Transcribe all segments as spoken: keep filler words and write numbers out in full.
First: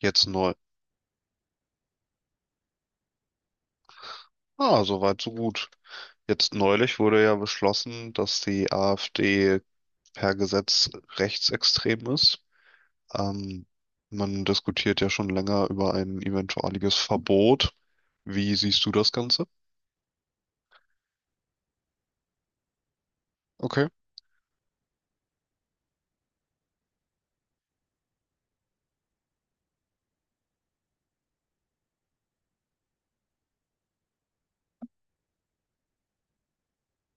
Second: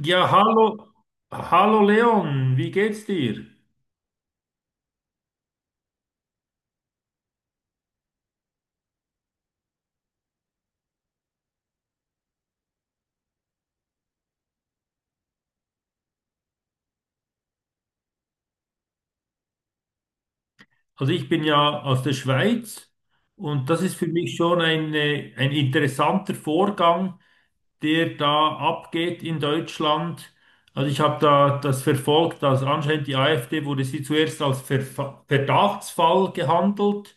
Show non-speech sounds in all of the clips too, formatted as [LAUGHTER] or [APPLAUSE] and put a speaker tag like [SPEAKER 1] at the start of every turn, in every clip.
[SPEAKER 1] Jetzt
[SPEAKER 2] Ja,
[SPEAKER 1] neu.
[SPEAKER 2] hallo, hallo Leon, wie geht's dir?
[SPEAKER 1] Ah, soweit, so gut. Jetzt neulich wurde ja beschlossen, dass die A f D per Gesetz rechtsextrem ist. Ähm, Man diskutiert ja schon länger über ein eventuelles Verbot. Wie siehst du das Ganze?
[SPEAKER 2] Also ich bin ja aus der Schweiz und das
[SPEAKER 1] Okay.
[SPEAKER 2] ist für mich schon ein, äh, ein interessanter Vorgang, der da abgeht in Deutschland. Also ich habe da das verfolgt, dass anscheinend die AfD wurde sie zuerst als Verfa- Verdachtsfall gehandelt.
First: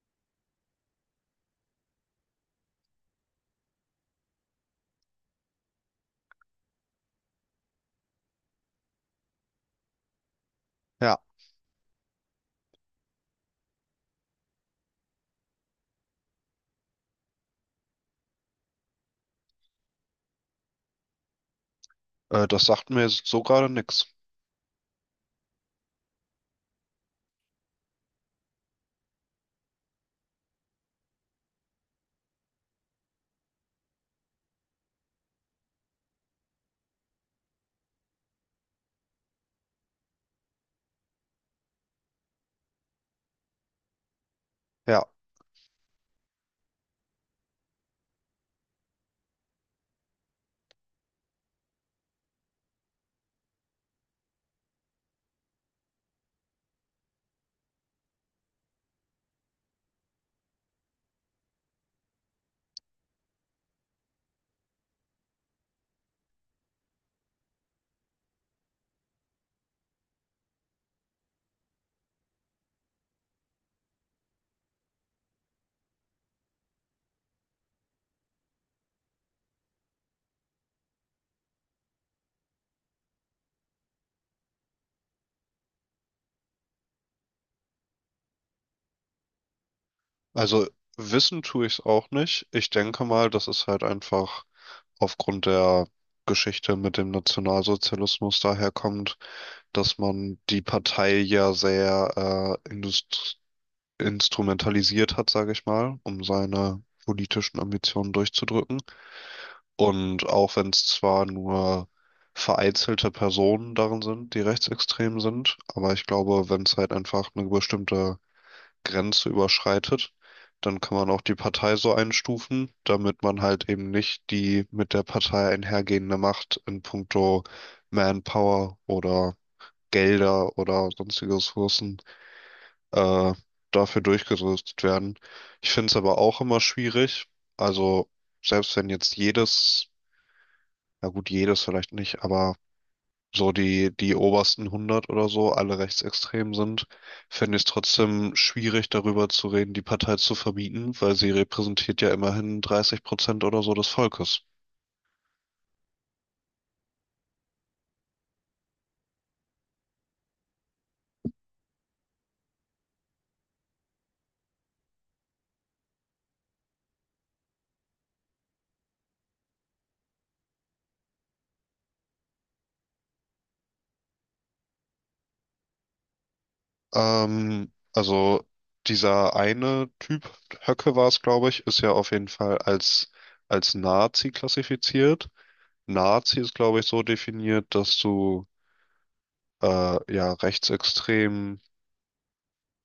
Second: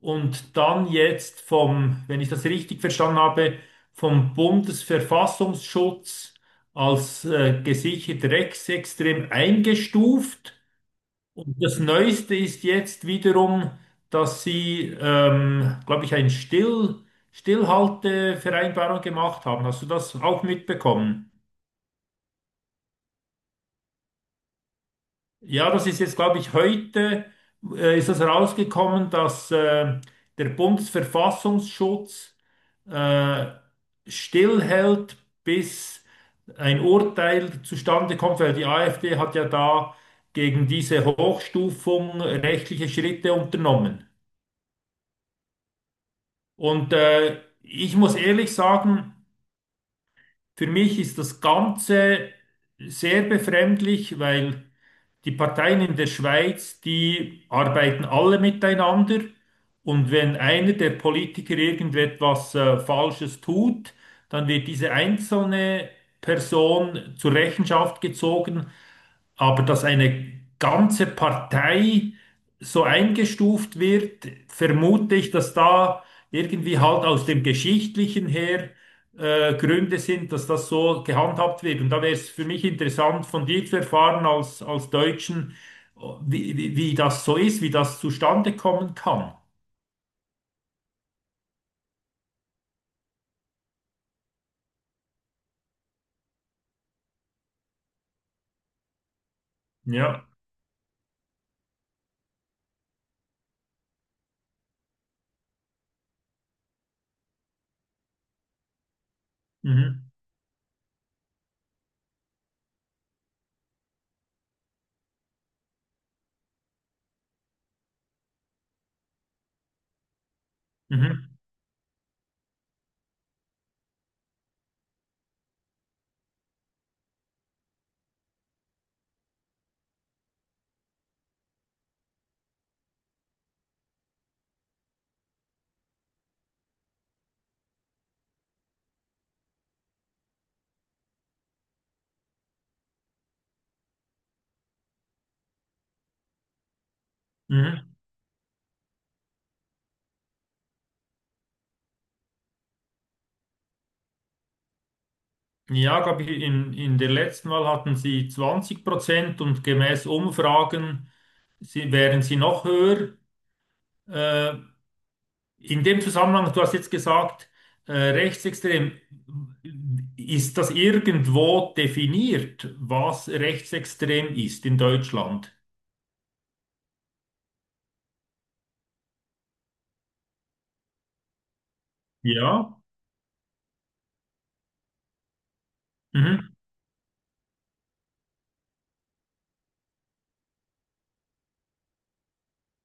[SPEAKER 2] Und dann jetzt vom, wenn ich das richtig verstanden habe, vom Bundesverfassungsschutz als äh, gesichert rechtsextrem eingestuft.
[SPEAKER 1] Ja,
[SPEAKER 2] Und das Neueste ist jetzt wiederum, dass sie, ähm, glaube ich, eine Still, Stillhaltevereinbarung gemacht haben. Hast du das auch mitbekommen?
[SPEAKER 1] äh, das sagt mir jetzt so gerade nichts.
[SPEAKER 2] Ja, das ist jetzt, glaube ich, heute äh, ist das rausgekommen, dass äh, der Bundesverfassungsschutz äh, stillhält, bis ein Urteil zustande kommt, weil die AfD hat ja da gegen diese Hochstufung rechtliche Schritte unternommen.
[SPEAKER 1] Ja.
[SPEAKER 2] Und äh, ich muss ehrlich sagen, für mich ist das Ganze sehr befremdlich, weil die Parteien in der Schweiz, die arbeiten alle miteinander. Und wenn einer der Politiker irgendetwas äh, Falsches tut, dann wird diese einzelne Person zur Rechenschaft gezogen. Aber dass eine ganze Partei so eingestuft wird, vermute ich, dass da irgendwie halt aus dem Geschichtlichen her äh, Gründe sind, dass das so gehandhabt wird. Und da wäre es für mich interessant, von dir zu erfahren als, als Deutschen, wie, wie, wie das so ist, wie das zustande kommen kann.
[SPEAKER 1] Also wissen tue ich es auch nicht. Ich denke mal, das ist halt einfach aufgrund der Geschichte mit dem Nationalsozialismus daherkommt, dass
[SPEAKER 2] Ja.
[SPEAKER 1] man die Partei ja sehr äh, indust- instrumentalisiert hat, sage ich mal, um seine politischen Ambitionen durchzudrücken.
[SPEAKER 2] Mhm.
[SPEAKER 1] Und auch wenn es zwar nur vereinzelte Personen darin sind, die rechtsextrem sind, aber ich glaube, wenn es halt einfach eine bestimmte Grenze überschreitet, dann kann man auch die
[SPEAKER 2] Mhm.
[SPEAKER 1] Partei so einstufen, damit man halt eben nicht die mit der Partei einhergehende Macht in puncto Manpower oder Gelder oder sonstige Ressourcen äh, dafür durchgerüstet werden. Ich finde es aber auch immer schwierig. Also selbst wenn jetzt jedes, na gut, jedes vielleicht nicht, aber so die, die obersten hundert oder so alle rechtsextrem sind, finde ich es
[SPEAKER 2] Mhm.
[SPEAKER 1] trotzdem schwierig, darüber zu reden, die Partei zu verbieten, weil sie repräsentiert ja immerhin dreißig Prozent oder so des Volkes.
[SPEAKER 2] Ja, glaub ich, in, in der letzten Wahl hatten sie zwanzig Prozent und gemäß Umfragen sie, wären sie noch höher. Äh, in dem Zusammenhang, du hast jetzt gesagt, äh, rechtsextrem, ist das irgendwo definiert, was rechtsextrem ist in Deutschland?
[SPEAKER 1] Ähm, also dieser eine Typ, Höcke war es, glaube ich, ist ja auf jeden Fall
[SPEAKER 2] Ja.
[SPEAKER 1] als, als Nazi klassifiziert. Nazi ist,
[SPEAKER 2] Mhm.
[SPEAKER 1] glaube ich, so definiert, dass du äh, ja rechtsextrem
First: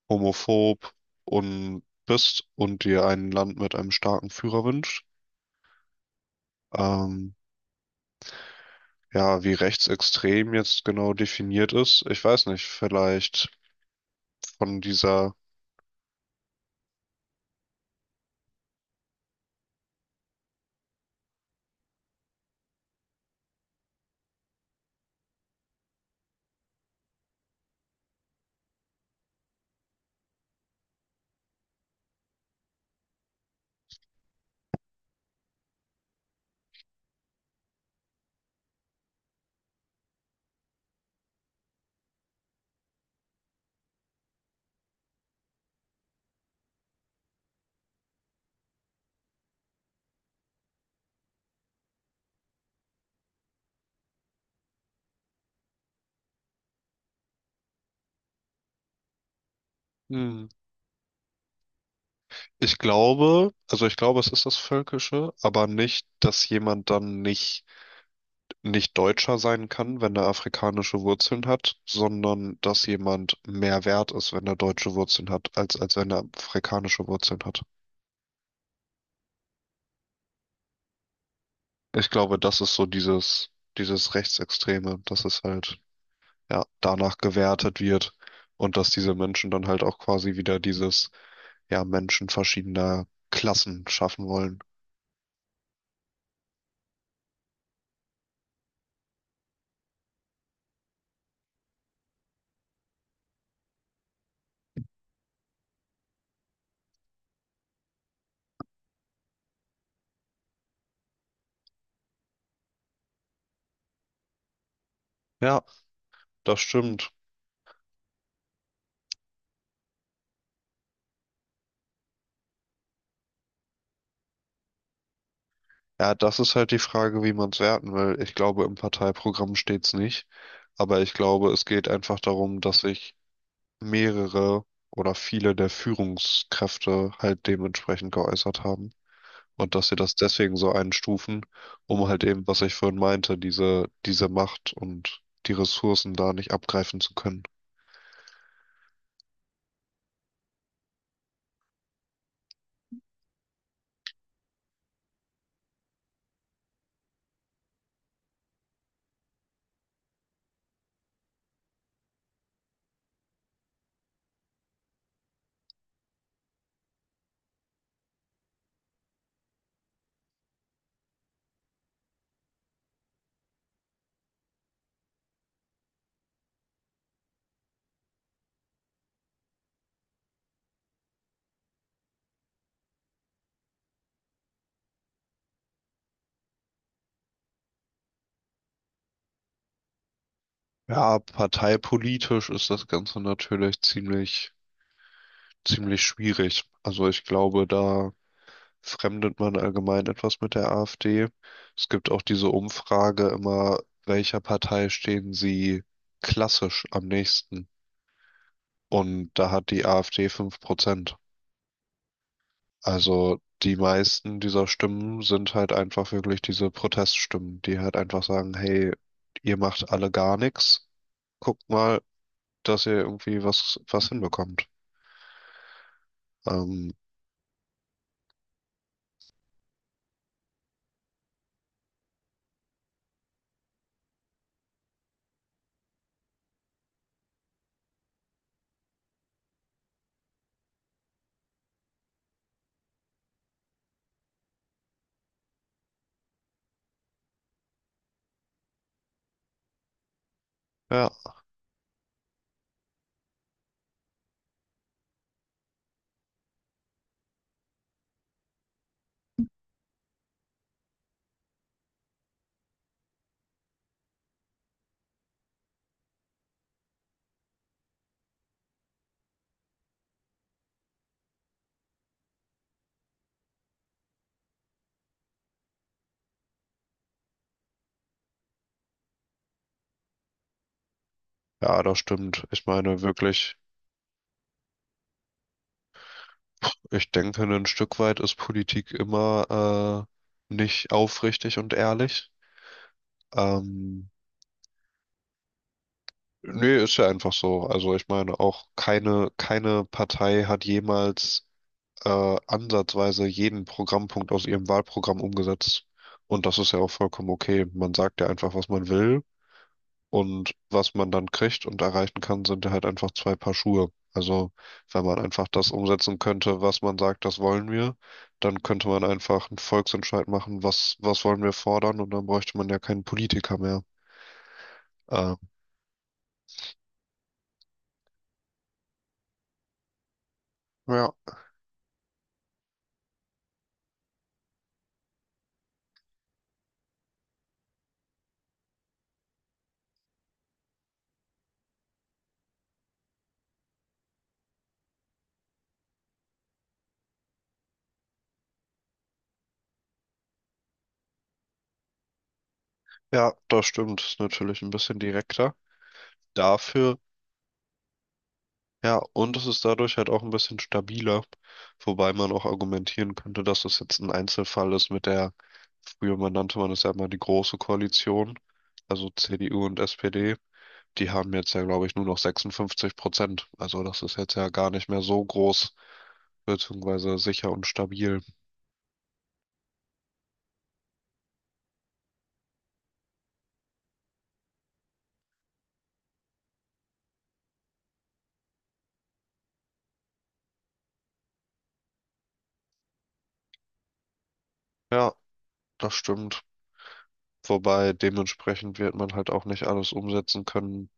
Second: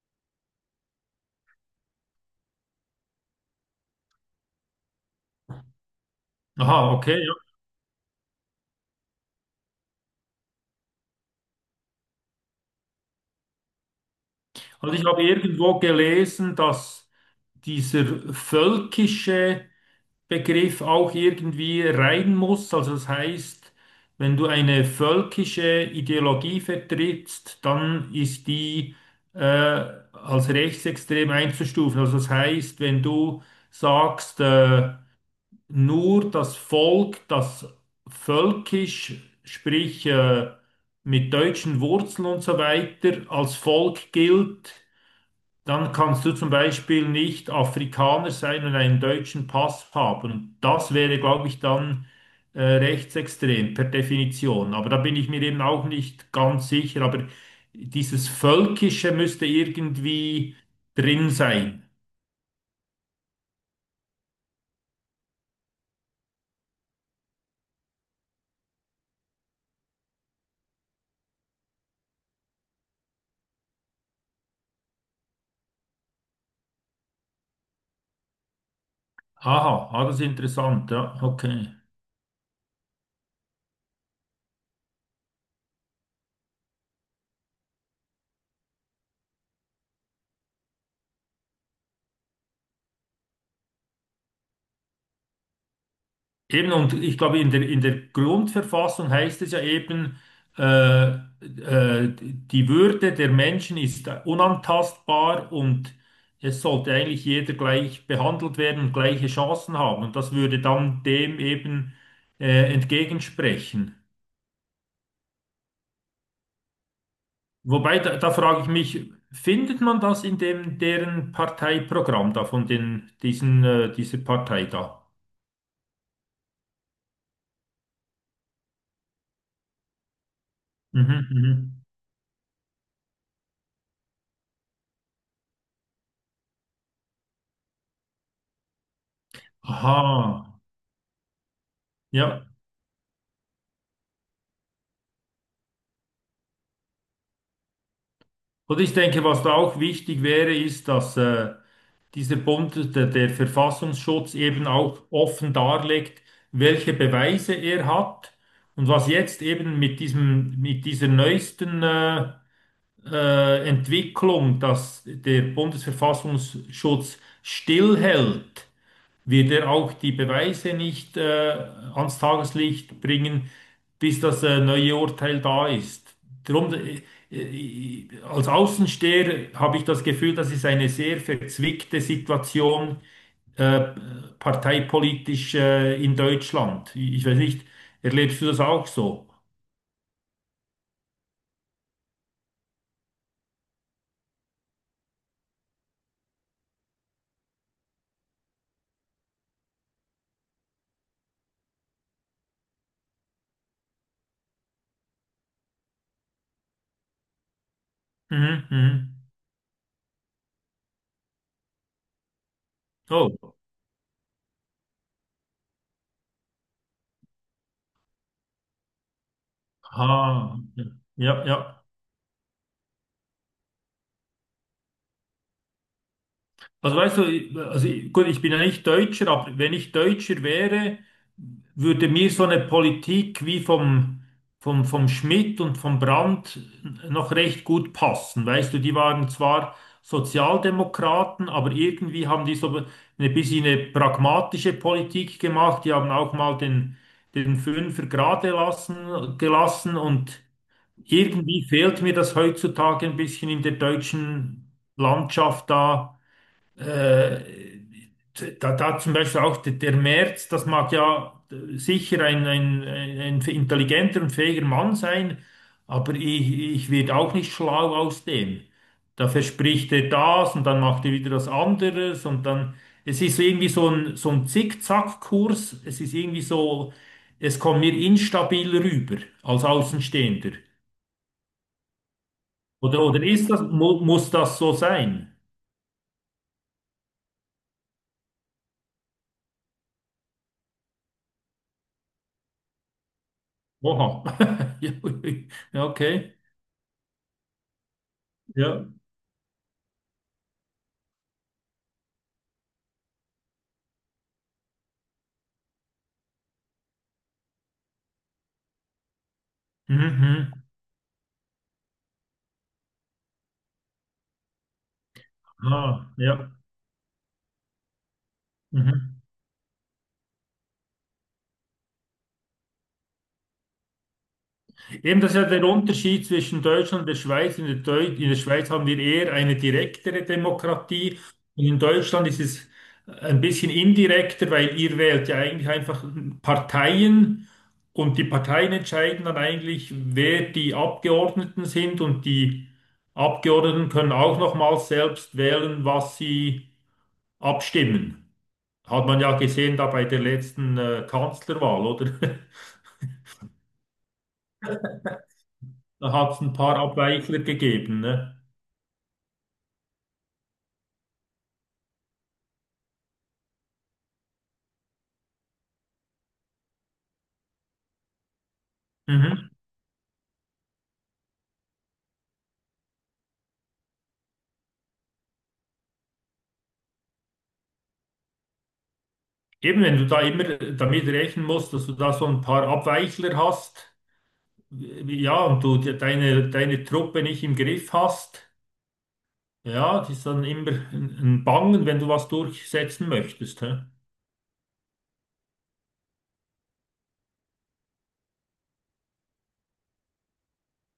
[SPEAKER 1] homophob und bist und dir ein Land mit einem starken Führer wünscht.
[SPEAKER 2] Aha, okay.
[SPEAKER 1] Ähm,
[SPEAKER 2] Ja.
[SPEAKER 1] ja, wie rechtsextrem jetzt genau definiert ist, ich weiß nicht, vielleicht von
[SPEAKER 2] Also ich habe
[SPEAKER 1] dieser,
[SPEAKER 2] irgendwo gelesen, dass dieser völkische Begriff auch irgendwie rein muss. Also das heißt, wenn du eine völkische Ideologie vertrittst, dann ist die äh, als rechtsextrem einzustufen. Also das heißt, wenn du sagst, äh, nur das Volk, das völkisch, sprich äh, mit deutschen Wurzeln und so weiter, als Volk gilt, dann kannst du zum Beispiel nicht Afrikaner sein und einen deutschen Pass haben. Und das wäre, glaube ich, dann äh, rechtsextrem per Definition. Aber da bin ich mir eben auch nicht ganz sicher. Aber dieses Völkische müsste
[SPEAKER 1] hm.
[SPEAKER 2] irgendwie drin sein.
[SPEAKER 1] ich glaube, also ich glaube, es ist das Völkische, aber nicht, dass jemand dann nicht, nicht Deutscher sein kann, wenn er afrikanische Wurzeln hat, sondern dass jemand mehr wert ist, wenn er deutsche Wurzeln hat, als, als wenn er afrikanische Wurzeln hat.
[SPEAKER 2] Aha, ah, das ist interessant. Ja, okay.
[SPEAKER 1] Ich glaube, das ist so dieses, dieses Rechtsextreme, dass es halt, ja, danach gewertet wird und dass diese Menschen dann halt auch quasi wieder dieses, ja, Menschen verschiedener Klassen schaffen wollen.
[SPEAKER 2] Eben, und ich glaube, in der, in der Grundverfassung heißt es ja eben, äh, äh, die Würde der Menschen ist unantastbar und es sollte eigentlich jeder gleich behandelt werden und gleiche Chancen haben. Und das würde dann dem eben äh, entgegensprechen.
[SPEAKER 1] Ja, das stimmt.
[SPEAKER 2] Wobei, da, da frage ich mich, findet man das in dem, deren Parteiprogramm da, von den, diesen, äh, dieser Partei da?
[SPEAKER 1] Ja, das ist halt die Frage, wie man es werten will. Ich glaube, im Parteiprogramm steht es nicht. Aber ich
[SPEAKER 2] Mhm,
[SPEAKER 1] glaube, es
[SPEAKER 2] mhm.
[SPEAKER 1] geht einfach darum, dass sich mehrere oder viele der Führungskräfte halt dementsprechend geäußert haben. Und dass sie das deswegen
[SPEAKER 2] Aha,
[SPEAKER 1] so einstufen, um halt eben,
[SPEAKER 2] ja.
[SPEAKER 1] was ich vorhin meinte, diese, diese Macht und die Ressourcen da nicht abgreifen zu können.
[SPEAKER 2] Und ich denke, was da auch wichtig wäre, ist, dass äh, dieser Bund, der, der Verfassungsschutz, eben auch offen darlegt, welche Beweise er hat und was jetzt eben mit diesem, mit dieser neuesten äh, äh, Entwicklung, dass der Bundesverfassungsschutz stillhält wird er auch die Beweise nicht äh, ans Tageslicht bringen, bis das äh, neue Urteil da ist. Drum, äh, äh, als Außensteher habe ich das Gefühl, das ist eine sehr verzwickte Situation äh, parteipolitisch äh, in Deutschland. Ich weiß nicht, erlebst du das auch so?
[SPEAKER 1] Ja, parteipolitisch ist das Ganze natürlich ziemlich, ziemlich schwierig. Also ich glaube, da fremdet man allgemein etwas mit der A f D. Es gibt auch diese Umfrage immer, welcher Partei stehen sie klassisch am nächsten?
[SPEAKER 2] Mhm, mhm.
[SPEAKER 1] Und da hat die A f D fünf Prozent.
[SPEAKER 2] Oh,
[SPEAKER 1] Also die meisten dieser Stimmen sind halt einfach wirklich diese Proteststimmen, die halt einfach sagen, hey, ihr macht alle gar
[SPEAKER 2] aha.
[SPEAKER 1] nichts,
[SPEAKER 2] Ja,
[SPEAKER 1] guckt
[SPEAKER 2] ja.
[SPEAKER 1] mal, dass ihr irgendwie was, was hinbekommt. Ähm,
[SPEAKER 2] Also weißt du, ich- also ich- gut, ich bin ja nicht Deutscher, aber wenn ich Deutscher wäre, würde mir so eine Politik wie vom, vom, vom Schmidt und vom Brandt noch recht gut passen. Weißt du, die waren zwar Sozialdemokraten, aber irgendwie haben die so ein bisschen eine pragmatische Politik gemacht. Die haben auch mal den, den Fünfer gerade lassen, gelassen und
[SPEAKER 1] ja,
[SPEAKER 2] irgendwie fehlt mir das heutzutage ein bisschen in der deutschen Landschaft da äh, da, da zum Beispiel auch der, der Merz, das mag ja äh, sicher ein, ein, ein ein intelligenter und fähiger Mann sein, aber ich, ich werde auch nicht schlau aus dem. Da verspricht er das und dann macht er wieder was anderes und dann, es ist irgendwie so ein, so ein Zickzackkurs, es ist irgendwie so, es kommt mir instabil rüber als Außenstehender.
[SPEAKER 1] ja, das stimmt. Ich meine
[SPEAKER 2] Oder, oder ist
[SPEAKER 1] wirklich,
[SPEAKER 2] das, mu muss das so sein?
[SPEAKER 1] ich denke, ein Stück weit ist Politik immer äh, nicht aufrichtig und ehrlich. Ähm,
[SPEAKER 2] Oha. [LAUGHS] Ja, okay.
[SPEAKER 1] Nee, ist ja einfach so. Also ich meine auch
[SPEAKER 2] Ja.
[SPEAKER 1] keine, keine Partei hat jemals äh, ansatzweise jeden Programmpunkt aus ihrem Wahlprogramm umgesetzt. Und das ist ja auch vollkommen okay. Man sagt ja einfach, was man will.
[SPEAKER 2] Mhm.
[SPEAKER 1] Und
[SPEAKER 2] Mhm.
[SPEAKER 1] was man dann kriegt und erreichen kann, sind ja halt einfach zwei Paar Schuhe. Also wenn man einfach das
[SPEAKER 2] Ah,
[SPEAKER 1] umsetzen
[SPEAKER 2] ja.
[SPEAKER 1] könnte, was man sagt, das wollen wir, dann könnte man
[SPEAKER 2] Mhm.
[SPEAKER 1] einfach einen Volksentscheid machen, was, was wollen wir fordern, und dann bräuchte man ja keinen Politiker mehr.
[SPEAKER 2] Eben, das
[SPEAKER 1] Äh,
[SPEAKER 2] ist ja der Unterschied zwischen Deutschland und der Schweiz. In der, Deu in der Schweiz haben wir eher eine direktere
[SPEAKER 1] ja,
[SPEAKER 2] Demokratie und in Deutschland ist es ein bisschen indirekter, weil ihr wählt ja eigentlich einfach Parteien und die Parteien entscheiden dann eigentlich, wer die Abgeordneten sind und die Abgeordneten können auch nochmals selbst wählen, was sie abstimmen. Hat man ja gesehen da bei der letzten äh, Kanzlerwahl, oder? [LAUGHS]
[SPEAKER 1] ja, das stimmt. Ist natürlich ein bisschen direkter.
[SPEAKER 2] Da hat es ein paar
[SPEAKER 1] Dafür
[SPEAKER 2] Abweichler gegeben, ne?
[SPEAKER 1] ja, und es ist dadurch halt auch ein bisschen stabiler, wobei man auch argumentieren könnte, dass es jetzt ein Einzelfall ist mit der, früher man nannte man es ja immer die Große Koalition, also
[SPEAKER 2] Mhm.
[SPEAKER 1] C D U und S P D, die haben jetzt ja, glaube ich, nur noch sechsundfünfzig Prozent. Also das ist jetzt ja gar nicht mehr so groß, beziehungsweise sicher und stabil.
[SPEAKER 2] Eben, wenn du da immer damit rechnen musst, dass du da so ein paar Abweichler hast, wie- ja, und du de- deine, deine Truppe nicht im Griff hast, ja, das ist dann immer ein ein Bangen, wenn du was durchsetzen möchtest, hä?
[SPEAKER 1] Ja, das stimmt. Wobei dementsprechend wird man halt auch nicht alles umsetzen können,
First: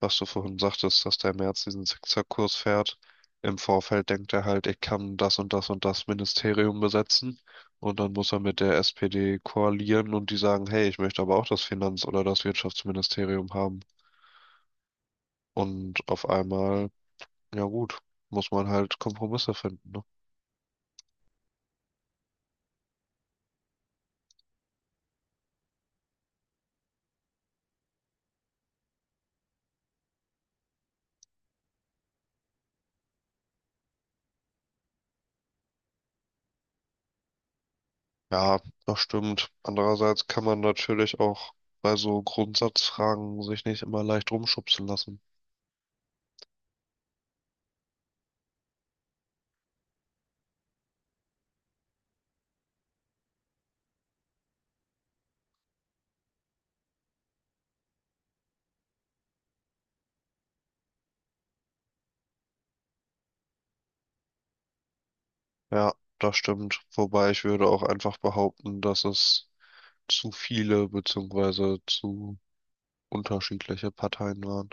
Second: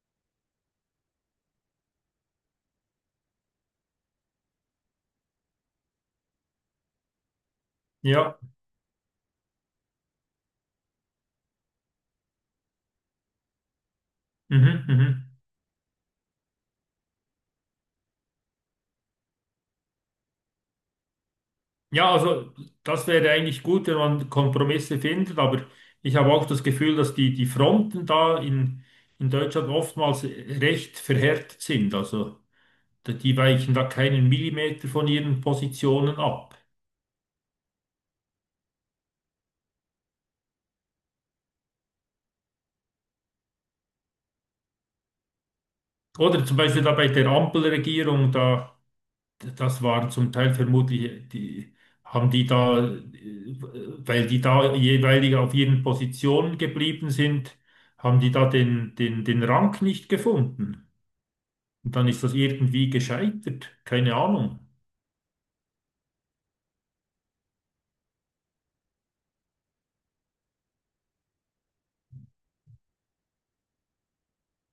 [SPEAKER 1] was du vorhin sagtest, dass der Merz diesen Zickzackkurs fährt. Im Vorfeld denkt er halt, ich kann das und das und das Ministerium besetzen. Und dann muss
[SPEAKER 2] Ja,
[SPEAKER 1] er mit der S P D koalieren und die sagen, hey, ich möchte aber auch das Finanz- oder das Wirtschaftsministerium haben.
[SPEAKER 2] mhm, mhm.
[SPEAKER 1] Und auf einmal, ja gut, muss man halt Kompromisse finden, ne?
[SPEAKER 2] Ja, also das wäre eigentlich gut, wenn man Kompromisse findet, aber ich habe auch das Gefühl, dass die, die Fronten da in, in Deutschland oftmals recht verhärtet sind, also. Die weichen da keinen Millimeter von ihren Positionen ab.
[SPEAKER 1] Ja, das stimmt. Andererseits kann man natürlich auch bei so Grundsatzfragen sich nicht immer leicht rumschubsen lassen.
[SPEAKER 2] Oder zum Beispiel da bei der Ampelregierung, da, das waren zum Teil vermutlich, die haben die da, äh, weil die da jeweilig auf ihren Positionen geblieben sind, haben die da den, den, den Rang nicht gefunden. Und dann ist das irgendwie gescheitert. Keine Ahnung.
[SPEAKER 1] Ja, das stimmt. Wobei ich würde auch einfach behaupten, dass es zu viele beziehungsweise zu unterschiedliche Parteien waren.